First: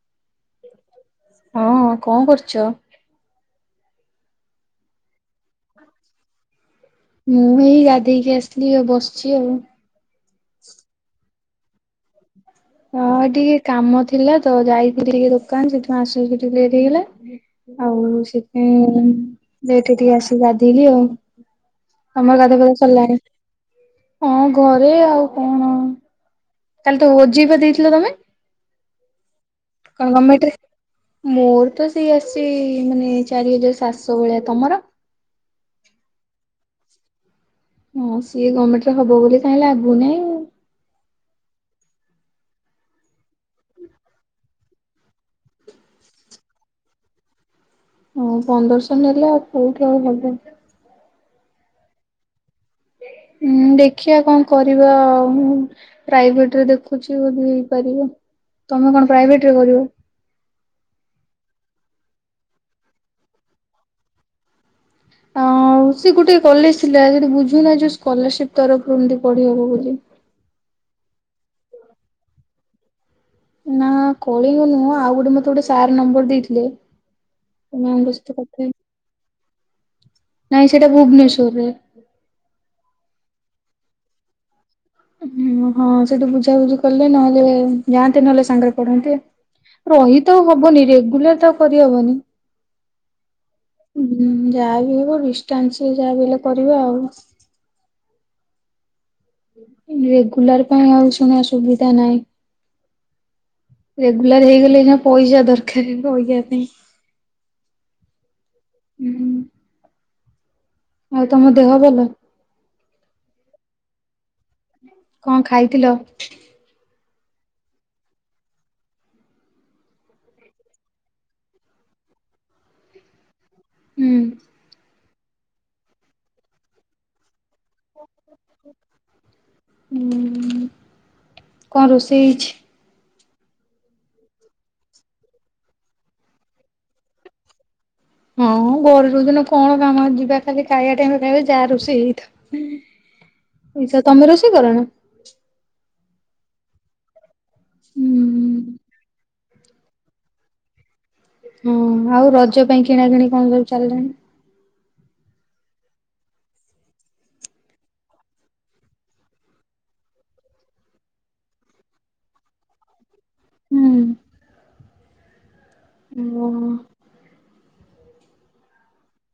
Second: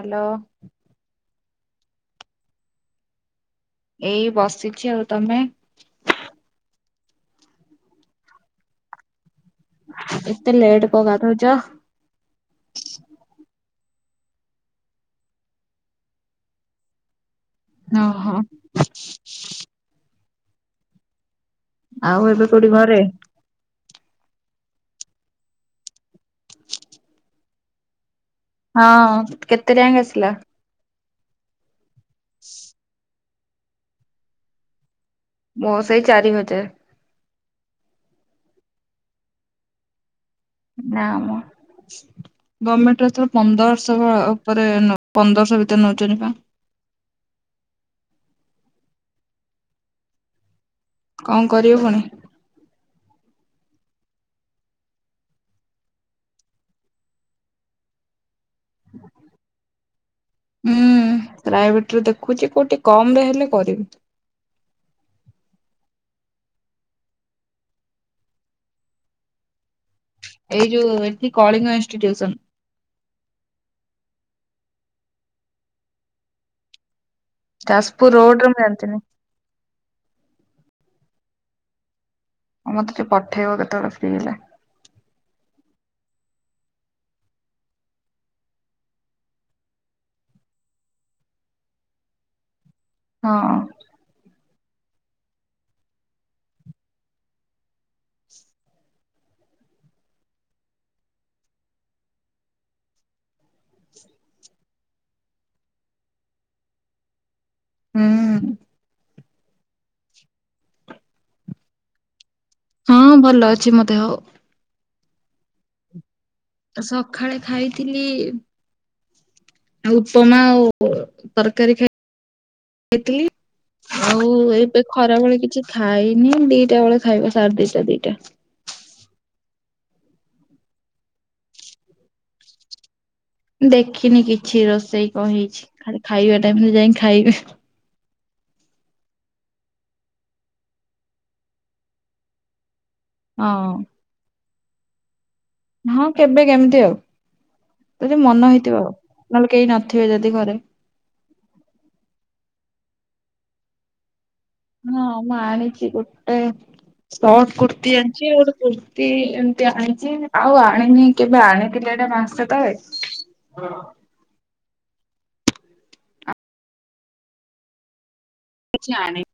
Hello. ହଁ କଣ କରୁଛ? ଏଇ ବସିଛି ଆଉ ତମେ? ମୁଁ ଏଇ ଗାଧେଇକି ଆସିଲି ଆଉ ବସିଛି ଆଉ। ଏତେ ଲେଟ୍ କଣ ଗାଧଉଛ? ହଁ ଟିକେ କାମ ଥିଲା ତ ଯାଇଥିଲି ଟିକେ ଦୋକାନ ସେଠୁଁ ଆସୁ ଆସୁ ଟିକେ ଲେଟ ହେଇଗଲା। ଆଉ ଓହୋ ସେଥିପାଇଁ ଲେଟରେ ଟିକେ ଆସି ଗାଧେଇଲି ଆଉ। ଆଉ ତମର ଏବେ ଗାଧୁଆ କୋଉଠି ପାଧୁଆ ଘରେ? ସରିଲାଣି ହଁ ଘରେ ଆଉ କଣ କାଲି ତ ଓ ଜେ ଇ ବା ଦେଇଥିଲ ତମେ? ହଁ କେତେ ଯାଏ କଣ ଆସିଲା? ଗମେଣ୍ଟରେ? ମୋର ତ ସେଇ ଆସିଛି ମାନେ ଚାରି ହଜାର ସାତଶହ ଭଳିଆ ତମର। ମୋ ସେଇ ଚାରି ହଜାର। ହଁ ସିଏ ଗମେଣ୍ଟରେ ହବ ବୋଲି କାଇଁ ଲାଗୁନିଇଁ। ନାମ ମୋ। ଗମେଣ୍ଟରେ ଏଥର ପନ୍ଦରଶହ ଉପରେ ନ ପନ୍ଦରଶହ ଭିତରେ ନଉଛନ୍ତି ବା। ହଉ ପନ୍ଦରଶହ ନେଲେ ଆଉ କୋଉଠି ଆଉ ହବ। କଣ କରିବୁ ପୁଣି? ହୁଁ ଦେଖିଆ କଣ କରିବା ଆଉ। ପ୍ରାଇଭେଟରେ ଦେଖୁଛି ବଧେ ହେଇପାରିବ ତମେ କଣ ପ୍ରାଇଭେଟରେ କରିବ? ହୁଁ ପ୍ରାଇଭେଟରେ ଦେଖୁଛି କୋଉଠି ଟିକେ କମରେ ହେଲେ କରିବି। ଆଉ ସେ ଗୋଟେ କଲେଜ ପିଲାସେଠି ବୁଝୁନା ଯୋଉ ସ୍କଲାରସିପ ତରଫରୁ ଏମତି ପଢି ହବ ବୋଲି। ଏଇ ଯୋଉ ଏଠି କଳିଙ୍ଗ ଇନଷ୍ଟିଟ୍ୟୁସନ। ନା କଳିିଙ୍ଗ ନୁହଁ ଆଉ ଗୋଟେ ମତେ ଗୋଟେ ସାର୍ ନମ୍ବର ଦେଇଥିଲେ। ଯାଜପୁର ରୋଡ ରେ ମୁଁ [unintelligible] ଜାଣିଥିଲି ନାଇଁ ସେଟା ଭୁବନେଶ୍ୱରରେ। ଆ ମତେ ଟିକେ ପଠେଇବ କେତେବେଳେ ଫ୍ରି ହେଲେ। ଓ ହଁ ସେଠୁ ବୁଝାବୁଝି କଲେ ନହେଲେ ଯାଆନ୍ତେ ନହେଲେ ସାଙ୍ଗରେ ପଢନ୍ତେ। ରହି ତ ହବନି ରେଗୁଲାର ତ ଆଉ କରିହବନି। ହଁ। ହ ଯାହା ବି ହବ ଡିଷ୍ଟାନ୍ସରେ ଯାହା ବି ହେଲେ କରିବା ଆଉ। ରେଗୁଲାର ପାଇଁ ଆଉ ଶୁଣ ସୁୁବିଧା ନାହିଁ। ରେଗୁଲାର ହେଇଗଲେ ଏଇନିକା ପଇସା ଦରକାର ରହିବା ପାଇଁ। ହୁଁ ହୁଁ। ହୁଁ ହୁଁ। ଆଉ ତମ ଦେହ ଭଲ। ହଁ ଭଲ ଅଛି ମୋ ଦେହ। କଣ ଖାଇଥିଲ। ସକାଳେ ଖାଇଥିଲି ଆଉ ଉପମା ଆଉ ତରକାରୀ ଖାଇଥିଲି। ହୁଁ ଆଉ ଏବେ ଖରାବେଳେ କିଛି ଖାଇନି ଦିଟା ବେଳେ ଖାଇବ ସାଢେ ଦିଟା ଦିଟା। ଉଁ କଣ ରୋଷେଇ ହେଇଛି। ଦେଖିନି କିଛି ରୋଷେଇ କଣ ହେଇଛି ଖାଲି ଖାଇବା ଟାଇମରେ ଯାଇ କି ଖାଇବି। ହଁ ଘରେ ଯୋଉଦିନ କଣ କାମ ଯିବା ଖାଲି ଖାଇବା ଟାଇମରେ ଖାଇବା ଯା ରୋଷେଇ ହଁ ହେଇଥବ। ଆଚ୍ଛା ତମେ ରୋଷେଇ କରନା। ହଁ କେବେ କେମିତି ଆଉ ଯଦି ହୁଁ ମନ ହେଇଥିବ ଆଉ ନହେଲେ କେହି ନଥିବେ ଯଦି ଘରେ। ହଁ ଆଉ ରଜ ପାଇଁ କିଣା କିିଣି କଣ ସବୁ ଚାଲିଲାଣି। ହଁ ମୁଁ ଆଣିଛି ଗୋଟାଏ ସଟ୍ କୁର୍ତ୍ତି ଆଣିଛି ଆଉ କୁର୍ତ୍ତିୀ ଏମତି ଆଣିଛି ଆଉ ଆଣିନି କେବେ ଆଣିଥିଲି ଏଟା ମାସେ ତଳେ। ହୁଁ [unintelligible] କିଛି ଆଣିନି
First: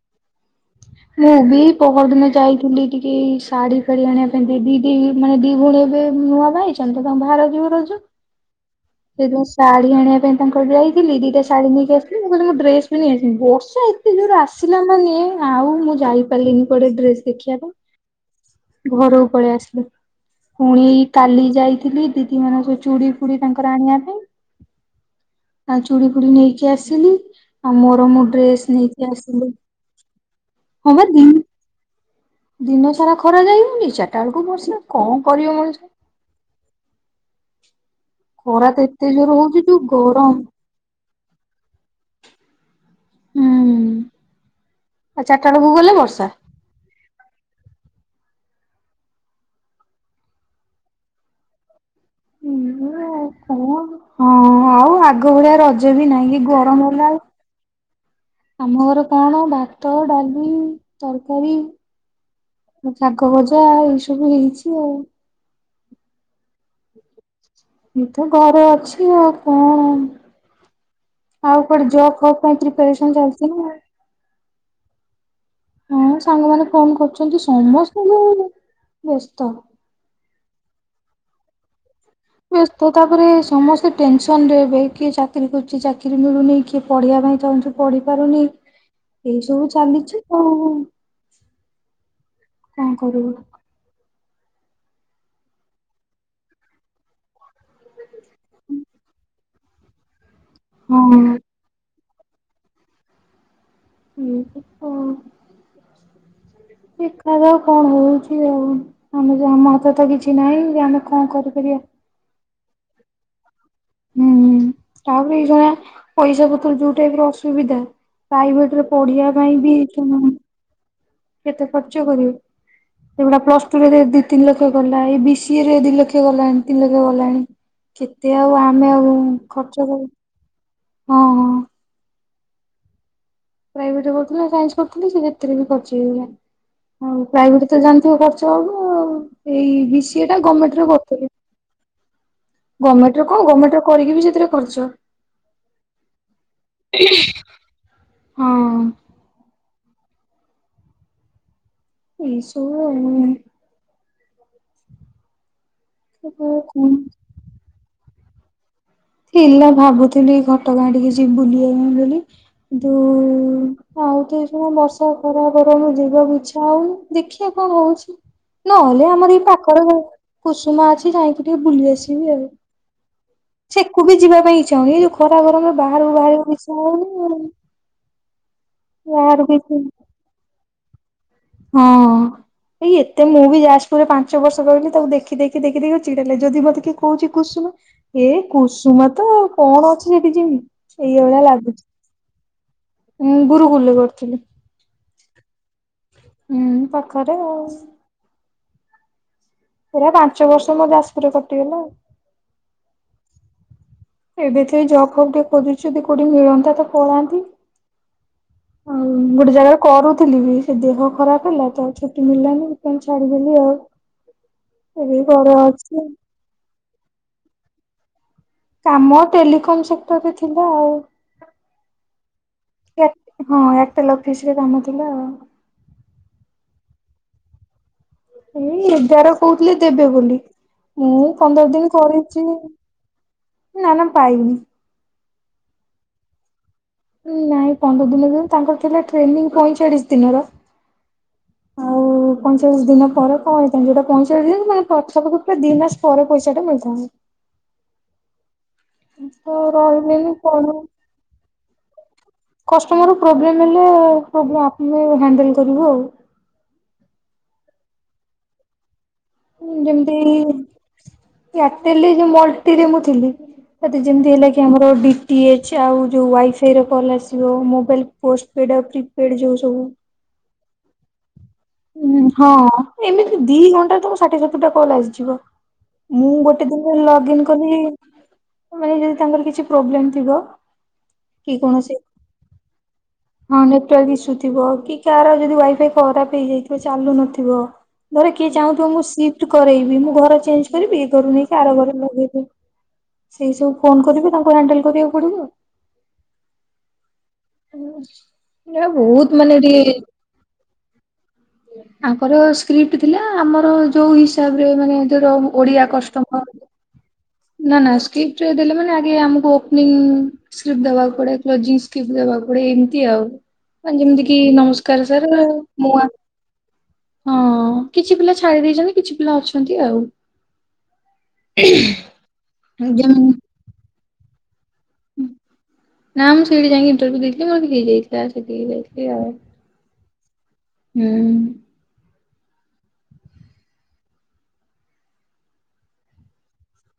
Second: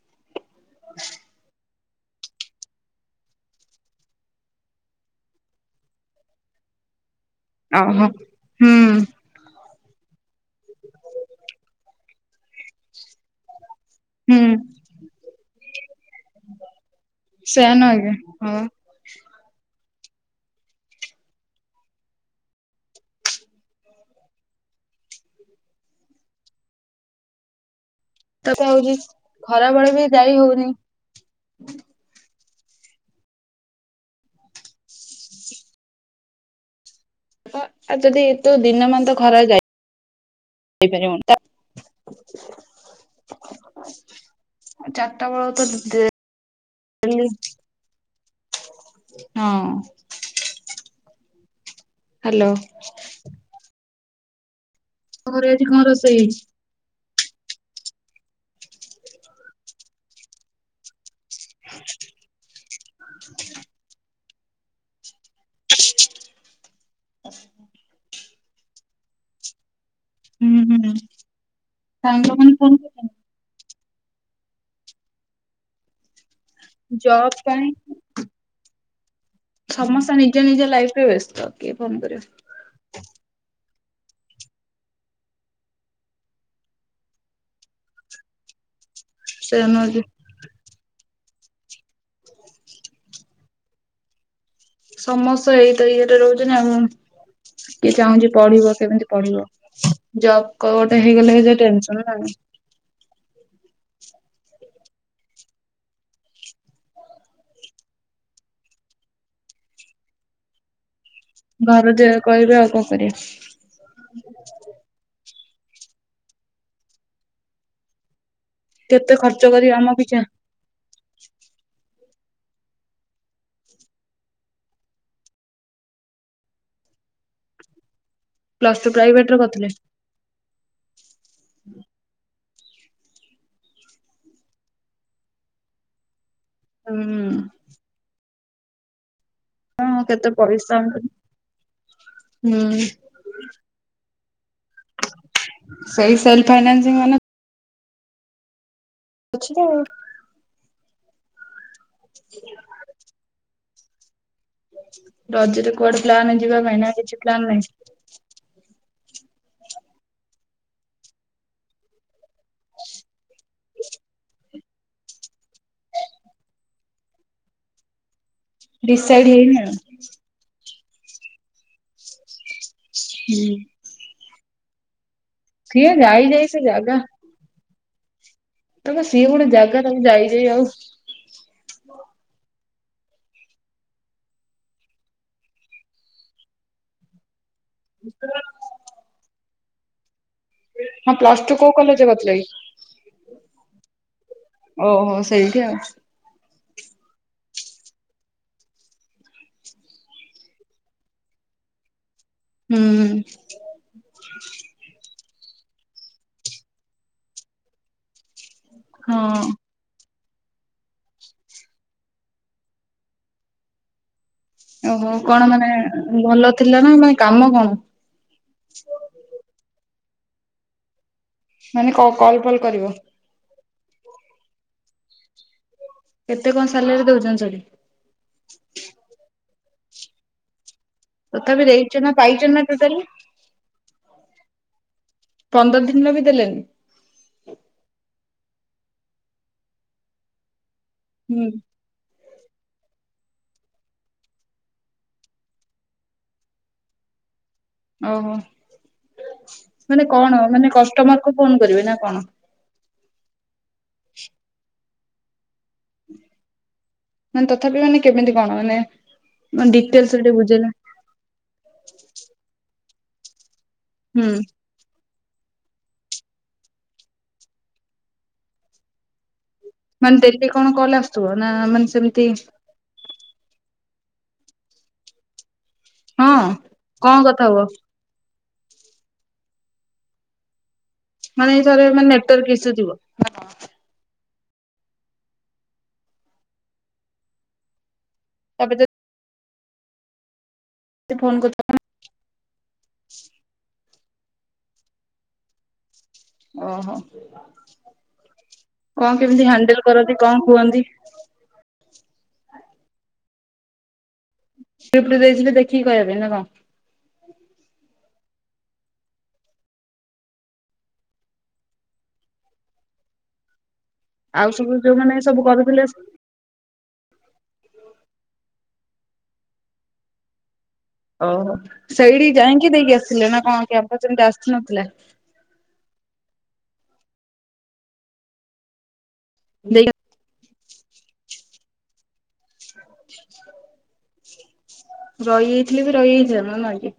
ହୁଁ। ବି ପହର ଦିନେ ଯାଇଥିଲି ଟିକେ ଶାଢୀ କିଣି ଆଣିବା ପାଇଁ ଦି ଦି ମାନେ ଦି ଭଉଣୀ ଏବେ ନୂଆ ବାହା। [unintelligible] ଆହ ହୁଁ। ସେ ଯଉ ଶାଢୀ ଆଣିବା ପାଇଁ ତାଙ୍କର ଯାଇଥିଲି ଦିଟା ଶାଢୀ ନେଇକି ଆସିଥିଲି ମୁଁ କହିଲି ମୋ ଡ୍ରେସ ବି ନେଇ ବର୍ଷା ଏତେ ଜୋର ହୁଁ ଆସିଲା ମାନେ ଆଉ ମୁଁ ଯାଇପାରିଲିନି କୁଆଡେ ଡ୍ରେସ ସେୟା ନୁହଁ କି ହଁ ଦେଖିବାପାଇଁ ଘରକୁ ପଳେଇ ଆସିଲି। ପୁଣି କାଲି ଯାଇଥିଲି ଦିଦି ମାନଙ୍କ ଚୁଡ଼ି ଫୁଡ଼ି ତାଙ୍କର ଆଣିବା ପାଇଁ। ତାଙ୍କର ଚୁଡି ଫୁଡି ନେଇକି ଆସିଲି ଆଉ ମୋର ମୁ ତାକୁ ଆହୁରି ହଉଛି ଖରାବେେଳେ ବି ଯାଇ ହଉନି [unintelligible] ଦିନ ସାରା ଖରା ଯାଇନି ଚାରିଟା ବେଳକୁ ବର୍ଷା କଣ କରିବ ମଣିଷ ଆଉ ଯଦି ଏ ତୁ ଖରା ଦିନ ମ ଏତେ ତ ଜୋର ଖରା ହଉଛି ଯୋଉ ଗରମ ଯାଇପାରିବୁ ହୁଁ। ଆଉ ଚାରିଟା ବେଳ ତ ବେଳକୁ ଗଲେ ବର୍ଷା। ଡେଲି ହଁ। ହ୍ୟାଲୋ। ଓ ହଁ ଆଉ ଆଗ ଘରେ ଭଳିଆ ଆଜି କଣ ରଜ ବି ରୋଷେଇ ନାହିଁ ହେଇଛି? କି ଗରମ ହେଲା ଆଉ ଆମ ଘର କଣ ଭାତ ଡାଲି ତରକାରୀ ଶାଗ ଭଜା ଏଇ ସବୁ ହେଇଛି ଆଉ ଏ ତ ଘର ଅଛି ଆଉ କଣ ହୁଁ ହୁଁ ଆଉ କୁଆଡେ ଜବ ଫବ୍ ସାଙ୍ଗମାନେ ପାଇଁ ଫୋନ ପିପେରେଶନ କରିଛନ୍ତି ଚାଲିଛି ନା ହଁ ସାଙ୍ଗମାନେ ଫୋନ ଜବ୍ କରୁଛନ୍ତି ପାଇଁ ସମସ୍ତଙ୍କୁ ବ୍ୟସ୍ତ। ସମସ୍ତେ ନିଜ ନିଜ ଲାଇଫରେ ବ୍ୟସ୍ତ କିଏ ଫୋନ୍ କରିବ। ବ୍ୟସ୍ତ ତାପରେ ସମସ୍ତେ ଟେନସନ ରେ ଏବେ କିଏ ଚାକିରୀ ଖୋଜୁଚି ଚାକିରୀ ମିଳୁନି କିଏ ପଢ଼ିବା ପାଇଁ ଚାହୁଁଚି। ପଢି ପାରୁନି। ଏଇ ସେ ସବୁ ନୁହଁ ଚାଲିଛି କ କଣ କରିବ। ସମସ୍ତେ ଏଇ ତ ଇଏ ରେ ରହୁଚନ୍ତି ଆଉ କିଏ ଚାହୁଁଚି ପଢିବ କେମିତି ପଢିବ ଜବ କ ଗୋଟେ ହଁ ହେଇଗଲେ ଯେ ଟେନସନ ନାହିଁ। ହୁଁ ପ କଣ ଦେଖାଯାଉ କଣ ହଉଚି ଆଉ ଆମେ ଯ ଆମ ହାତ ରେ ତ କିଛି ନାଇଁ ଯେ ଆମେ କଣ କରିପାରିବା ଘରେ ଯେ କହିବେ ଆଉ କଣ କରିଆ। ହୁଁ ହୁଁ ତାପରେ ଏଇ ଯୋଉ ଭଳିଆ ପଇସା ପତ୍ର ଯୋଉ ଟାଇପ ର ଅସୁବିଧା ପ୍ରାଇଭେଟ ରେ କେତେ ପଢିଆ ଖର୍ଚ୍ଚ ପାଇଁ କରିବେ ବି ଆମ ପିଛା [unintelligible] କେତେ ଖର୍ଚ୍ଚ କରିବେ। ଏଗୁଡା ପ୍ଲସ ଟୁ ରେ ଦି ଦି ତିନି ଲକ୍ଷ ଗଲା ଏଇ ବି ସି ଏ ରେ ଦି ଲକ୍ଷ ଗଲାଣି ତିନି ଲକ୍ଷ ଗଲାଣି। କେତେ ଆଉ ପ୍ଲସ ଟୁ ଆମେ ଆଉ ପ୍ରାଇଭେଟରେ କରିଥିଲେ ଖର୍ଚ୍ଚ କରିବୁ ହଁ ହଁ। ପ୍ରାଇଭେଟ ରେ କରୁଥିଲି ସାଇନ୍ସ କରୁଥିଲି ସେ ଯେଥିରେ ବି କରଚି ଆଉ ହୁଁ ପ୍ରାଇଭେଟ ତେ ଜାଣିଥିବ ଖର୍ଚ୍ଚ ଆଉ ଏଇ ବି ହଁ ସି ଏ କେତେ ଟା ପଇସା ଗର୍ମେଣ୍ଟରେ ହୁଁ କରୁଥେଲି। ଗର୍ମେଣ୍ଟରେ କଣ ଗର୍ମେଣ୍ଟ ରେ କରିକି ବି ସେଥିରେ ଖର୍ଚ୍ଚ। ସେଇ ସେଲ୍ଫ୍ ଫାଇନାନ୍ସିଂ ମାନେ ହଁ। ଅଛି କ ଏଇ ସବୁ ଆଉ ମାନେ ରଜରେ କୁଆଡେ ପ୍ଲାନେ ଯିବା ପାଇଁ ଆଉ। ନା କିଛି ପ୍ଲାନ୍ ନାହିଁ? ଥିଲା ଭାବୁଥିଲି ଘଟଗାଁ ଟିକେ ଯିବି ବୁଲି ଆଇମି ବୋଲି। ଯୋଉ ଆଉ ତ ଏ ଯୋଉ ବର୍ଷା ଖରା ଗରମ ଯିବାକୁ ଇଚ୍ଛା ହଉନି ଦେଖିଆ କଣ ହଉଛି। ନହେଲେ ଡିସାଇଡ ଆମର ଏଇ ହେଇନି ଆଉ ପାଖରେ ଉଁ କୁସୁମା ଅଛି ଯାଇକି ଟିକେ ବୁଲି ଆସିବି ଆଉ। ହୁଁ। ସେକୁ ବି ଯିବା ପାଇଁ ଇଚ୍ଛା ହଉନି ଏଇ ଯୋଉ ଖରା ଗରମ ରେ ସିଏ ବାହାରକୁ ଯାଇ ଯାଇ ସେ ବାହାରିଆକୁ ଇଚ୍ଛା ହଉନି ଆଉ। ତମ ସିଏ ଗୋଟେ ବାହାରକୁ ଇଚ୍ଛା ଜାଗା ତାକୁ ଯାଇ ଯାଇ ଆଉ ହଁ। ଏଇ ଏତେ ମୁଁ ବି ଯାଜପୁରରେ ପାଞ୍ଚ ବର୍ଷ ରହିଲି ତାକୁ ଦେଖି ଦେଖି ଦେଖି ଦେଖି ଆଉ ଚିଡା ଲାଗେ ଯଦି ମତେ କିଏ କହୁଚି କୁସୁମା ଏ କୁସୁମା ତ କଣ ଅଛି ସେଠି ଯିମି। ହଁ ଏଇ ଭଳିଆ ପ୍ଲସ ଟୁ କୋଉ ଲାଗୁଚି କଲେଜରେ କରିଥିଲ କି? ଉଁ ଗୁରୁକୁଳ ରେ ପଢୁଥିଲି। ଓହୋ ସେଇଠି ଆଉ। ହୁଁ ପାଖରେ ଆଉ। ଏରା ପାଞ୍ଚ ବର୍ଷ ମୋର ଯାଜପୁର ରେ କଟିଗଲା ଆଉ। ହୁଁ। ଏବେ ତ ଏଇ ଜବ୍ ଫବ ଟିକେ ଖୋଜୁଛି ଯଦି କୋଉଠି ମିଳନ୍ତା ତ ପଳାନ୍ତି। ଆଉ ଗୋଟେ ହଁ। ଜାଗା ରେ କରୁଥିଲି ବି ସେ ଦେହ ଖରାପ ହେଲା ତ ଆଉ ଛୁଟି ମିଳିଲାନି ସେଥିପାଇଁ ଛାଡିଦେଲି ଆଉ। ଓହୋ ଏବେ କଣ ଘରେ ମାନେ ଅଛି ଅ ଭଲ ଥିଲା ନା ମାନେ କାମ କଣ? କାମ ଟେଲିକମ ସେକ୍ଟରରେ ଥିଲା ଆଉ। ମାନେ କ-କଲ ଫଲ୍ କରିବ? ଏ ହଁ ଏୟାରଟେଲ ଅଫିସ ରେ କାମ ଥିଲା ଆଉ। କେତେ କଣ ସାଲାରୀ ଦଉଚନ୍ତି ସେଠି? ଏଇ ଏଗାର କହୁଥିଲେ ଦେବେ ବୋଲି ମୁଁ ତଥାପି ପନ୍ଦର ଦିନ୍ ଦେଇଛ ନା ପାଇଛ କରିଚି। ନା ଟୋଟାଲି ନାଁ ନା ପାଇନି। ପନ୍ଦର ଦିନର ବି ଦେଲେନି। ନାଇଁ ପନ୍ଦର ଦିନ ଦିନ ତାଙ୍କର ଥିଲା ଟ୍ରେନିଂ ପଇଁଚାଳିଶ ଦିନର। ହୁଁ। ଆଉ ପଇଁଚାଳିଶ ଦିନ ପରେ କଣ ହେଇଥାନ୍ତା ଯୋଉଟା ପଇଚାଳିଶ ଦିନ ମାନେ ପାଖାପାଖି ଦିମାସ ପରେ ପଇସାଟା ମିଳିଥାନ୍ତା। ଓହୋ ତ ମାନେ ରହିଲେନି କଣ ମାନେ କଷ୍ଟମର କୁ ଫୋନ କରିବେ ନା କଣ? କଷ୍ଟମକୁ ପ୍ରୋବ୍ଲେମ୍ ହେଲେ ପ୍ରୋବ୍ଲେ ଆପଣ ହ୍ୟାଣ୍ଡେଲ କରିବ ଆଉ। ମାନେ ତଥାପି ମାନେ କେମିତି କଣ ମାନେ ଡିଟେଲସ ଯେମତି ଟିକେ ବୁଝେଇଲେ ଏୟାରଟେଲରେ ମଲଟିରେ ମୁଁ ଥିଲି। ସେ ଯେମିତି ହୁଁ ହେଲା କି ଆମର ଡି ଟି ଏଚ୍ ଆଉ ଯେଉଁ ୱାଇଫାଇର କଲ୍ ଆସିବ ମୋବାଇଲ୍ ପୋଷ୍ଟପେଡ଼୍ ଆଉ ପ୍ରିପେଡ଼୍ ଯେଉଁ ସବୁ। ମାନେ ଡେଲି କଣ କଲ ଆସୁଥିବ ନା ମାନେ ଉଁ ସେମିତି ହଁ ଏମିତି ଦି ଘଣ୍ଟାରେ ତମ ଷାଠିଏ ସତୁରିଟା କଲ୍ ଆସିଯିବ। ମୁଁ ହଁ। ଗୋଟେ ଦିନରେ କଣ ଲଗିନି କଥା ହୁଅ କଲି ମାନେ ଯଦି ତାଙ୍କର କିଛି ପ୍ରୋବ୍ଲେମେ ଥିବ। ମାନେ କି ଥରେ କୌଣସି ନେଟୱାର ଇସୁଥିବ। ହଁ ନେଟୱାର୍କ ଇସୁ ଥିବ କି କାହାର ଯଦି ୱାଇଫାଇ ଖରାପ ହେଇଯାଇଥିବ ଚାଲୁ ନଥିବ। ଧରେ କିଏ ଚାହୁଁଥିବ ତାପରେ ମୁଁ ସିଫ୍ଟ କରେଇବି ମୁଁ ଘର ଚେଞ୍ଜ କରିବି ଏ ଫୋନ ଘରୁ ନେଇକି ଆର ଘର ଲଗେଇବି। ସେଇସବୁ ଫୋନ୍ କରିବେ ତାଙ୍କୁ ହ୍ୟାଣ୍ଡେଲ୍ କରିବାକୁ ପଡ଼ିବ ଆଉ। ଓହୋ ଏଇଟା କଣ ବହୁତ କେମିତି ମାନେ ହ୍ୟାଣ୍ଡେଲ ଟିକେ କରନ୍ତି କଣ କୁହନ୍ତି? ଆଙ୍କର ସ୍କ୍ରିପ୍ଟି ଥିଲା ଆମର ଯୋଉ ହିସାବରେ ମାନେ ସ୍କ୍ରିପ୍ଟ ଯୋଟ ଦେଇଥିଲେ ଦେଖିକି ଓଡିଆ କହିବା ପାଇଁ ନା କଷ୍ଟମର। କଣ? ନା ନା ସ୍କିପ୍ପ୍ଟି ଦେଲେ ମାନେ ଆଗେ ଆମକୁ ଓପନିଂ ସ୍କିପି ଦବାକୁ ପଡେ କି ଜିସ୍କି ସ୍କିପି ଦବାକୁପଡେ ଏମିତି ଆଉ। ଯେମିତି କି ଆଉ ସବୁ ନମସ୍କାର ଯୋଉମାନେ ସାର୍ ସବୁ କରୁଥିଲେ ମୁଁ ଆ ହଁ କିଛି ପିଲା ଛାଡି ଦେଇେଛନ୍ତି। କିଛି ପିଲା ଅଛନ୍ତି ଆଉ। ଓହୋ ସେଇଠି ଯାଇକି ଦେଇକି ଆସିଲେ ଯେମିତି ନା କଣ କ୍ୟାପଚୁନ ଟା ଆସିନଥିଲା। ନା ମୁଁ ସେଇଠି ଯାଇକି ଇଣ୍ଟରଭିୟୁ ଦେଇଥିଲି ମୋର ହେଇଯାଇଥିଲା ସେଠିକି ଯାଇଥିଲି ଆଉ। [inaudible] ହୁଁ। ରହିଯାଇଥିଲେ ବି ରହିଯାଇ ଥାନ୍ତ ନା କି।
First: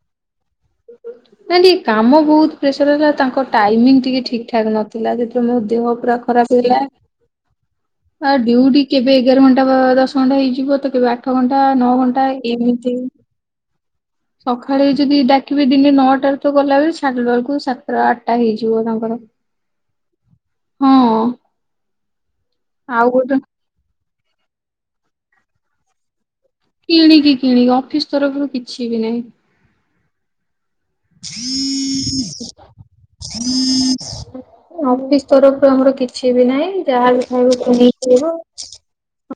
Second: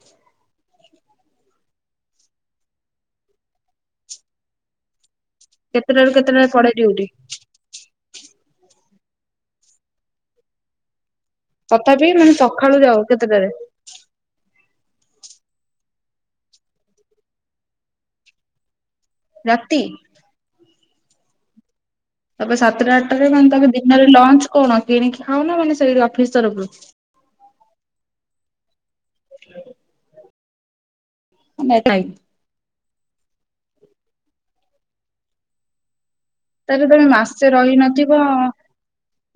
ନା ଟିକେ କାମ ବହୁତ ପ୍ରେସର ହେଲା ତାଙ୍କ ଟାଇମିଙ୍ଗି ଟିକେ ଠିକି ଠାକ ନଥିଲା। ଥିଲା ସେଥିରେ ମୋ ଦେହ କେତେଟାରୁ ପୁରା କେତେଟା ଖରାପ ପଡେ ହେଲା। ଡ୍ୟୁଟି? ଆଉ ଡିଉଟି କେବେ ଏଗାର ଘଣ୍ଟା ବା ଦଶ ଘଣ୍ଟା ହେଇଯିବ ତ କେବେ ଆଠ ଆଠ ଘଣ୍ଟା ନଅ ତଥାପି ଘଣ୍ଟା ମାନେ ସକାଳୁ ଏମିତି ଯାଉ କେତେଟାରେ ସକାଳେ ଯଦି ଡାକି କେବେ ଦିନେ ନଅଟାରେ ତ ଗଲା ବେଲିକୁ ସାରିଲା ବେଳକୁ ସାତଟା ଆଠଟା ହେଇଯିବ ତାଙ୍କର। ରାତି। ହଁ। ତାପରେ ସାତଟା ଆଉ ଆଟାରେ ଗୋଟେ ମାନେ ତମେ ଦିନରେ ଲଞ୍ଚ କଣ କିଣିକି ଖାଉନା ମାନେ ସେଇ ଅଫିସି ତରଫରୁ। କିଣିକି କିଣିକି ଅଫିସି ତରଫରୁ କିଛି ବି ନାହିଁ। [inaudible] ନାଇଁ ଅଫିସି ତରଫରୁ ଆମର କିଛି କିଛି ବି ନାହିଁ ତାହେଲେ ତମେ ଯାହା ବିି ମାସେ ଖାଇବ ରହିନଥିବ କିଣିକି ଖାଇବ।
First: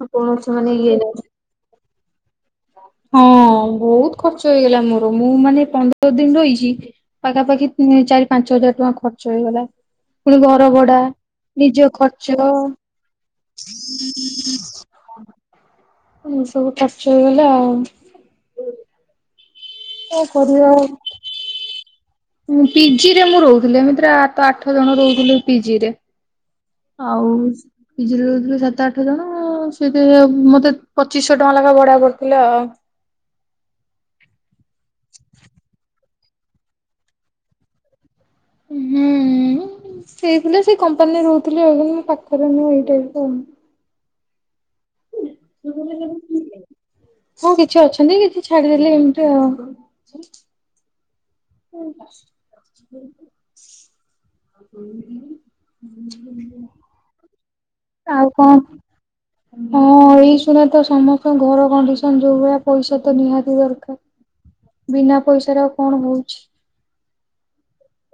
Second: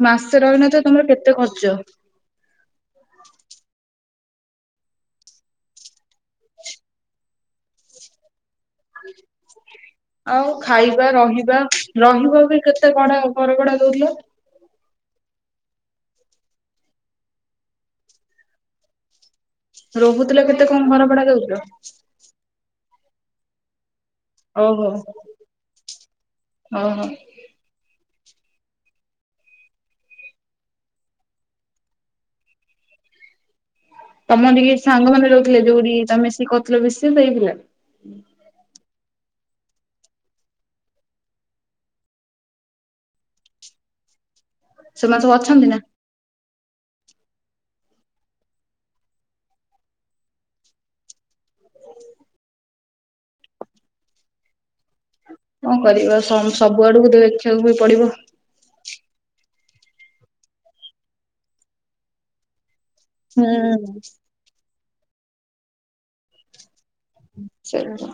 ମାସେ କୌଣସି ମାନେ ରହିନଥିବ ଇଏ ତମର ନାହିଁ। କେତେ ଖର୍ଚ୍ଚ। ହଁ ବହୁତ ଖର୍ଚ୍ଚ ହେଇଗଲା ମୋର ମୁଁ ମାନେ ପନ୍ଦର ଦିନ ରହିଛି। ପାଖାପାଖି ଚାରି ପାଞ୍ଚ ହଜାର ଟଙ୍କା ଖର୍ଚ୍ଚ ହେଇଗଲା। ପୁଣି ଆଉ ଘର ଭଡା, ଖାଇବା ରହିବା ନିଜ ଖର୍ଚ୍ଚ। ରହିବ ବି କେତେ ଭଡା ଘର ଭଡା ଦଉଥିଲ ଏଇ ସବୁ ଖର୍ଚ୍ଚ ହେଇଗଲା ଆଉ। କଣ ରହୁଥୁଲ କେତେ କଁ ଘର ଭଢା ଦଉଥୁଲ? ମୁଁ ପିଜିରେ ମୁଁ ରହୁଥିଲି, ଏମିତିରେ ଆଠ ଆଠ ଓହୋ ଜଣ ରହୁଥୁଲୁ ପିଜିରେ। ଓହୋ ଆଉ, ପିଜିରେ ରହୁଥୁଲୁ ସାତ ଆଠ ଜଣ-ଅ। ହଁ, ସେତ ସେୟା ମତେ ପଚିଶ୍ ଶହ ଟଙ୍କା ଲେଖାଁ ଭଢା ପଡଥିଲା ଆ-ଆ। ତମ ରି ଇଏ ସାଙ୍ଗ ମାନେ ରହୁଥିଲେ, ଯୋଉଠି ତମେ ସି କରୁଥିଲ, ବିଶି ସେଇ ପିଲା। ହୁଁ, ହୁଁ, ସେଇପିଲା ସେଇ କମ୍ପାନୀରେ ରହୁଥିଲେ ଆଉ। କିନ୍ତୁ ମୋ ପାଖରେ ନୁହେଁ ଏଇଟାଇପ୍ ର ଆଉ। ସେମାନେ ସବୁ ଅଛନ୍ତିନା। ଆଉ। ହଁ, କିଛି ଅଛନ୍ତି। କିଛି ଛାଡିଦେଲେ ଏମିତି ଆଉ। ଉଁ [inaudible] [inaudible] କଁ କରିବା? ସମ୍ ସବୁ ଆଡକୁ ଦେଖିବାକୁ ବି ପଡିବ। ଆଉ କଣ ହଁ ଏଇ ଶୁଣ ତ ସମସ୍ତଙ୍କ ଘର କଣ୍ଡିସନ୍ ଯୋଉ ଭଳିଆ ପଇସା ତ ନିହାତି ହୁଁ ଦରକାର। ବିନା ପଇସାରେ ଆଉ କଣ ହଉଛି? ହୁଁ ଚେ୍ରୁର।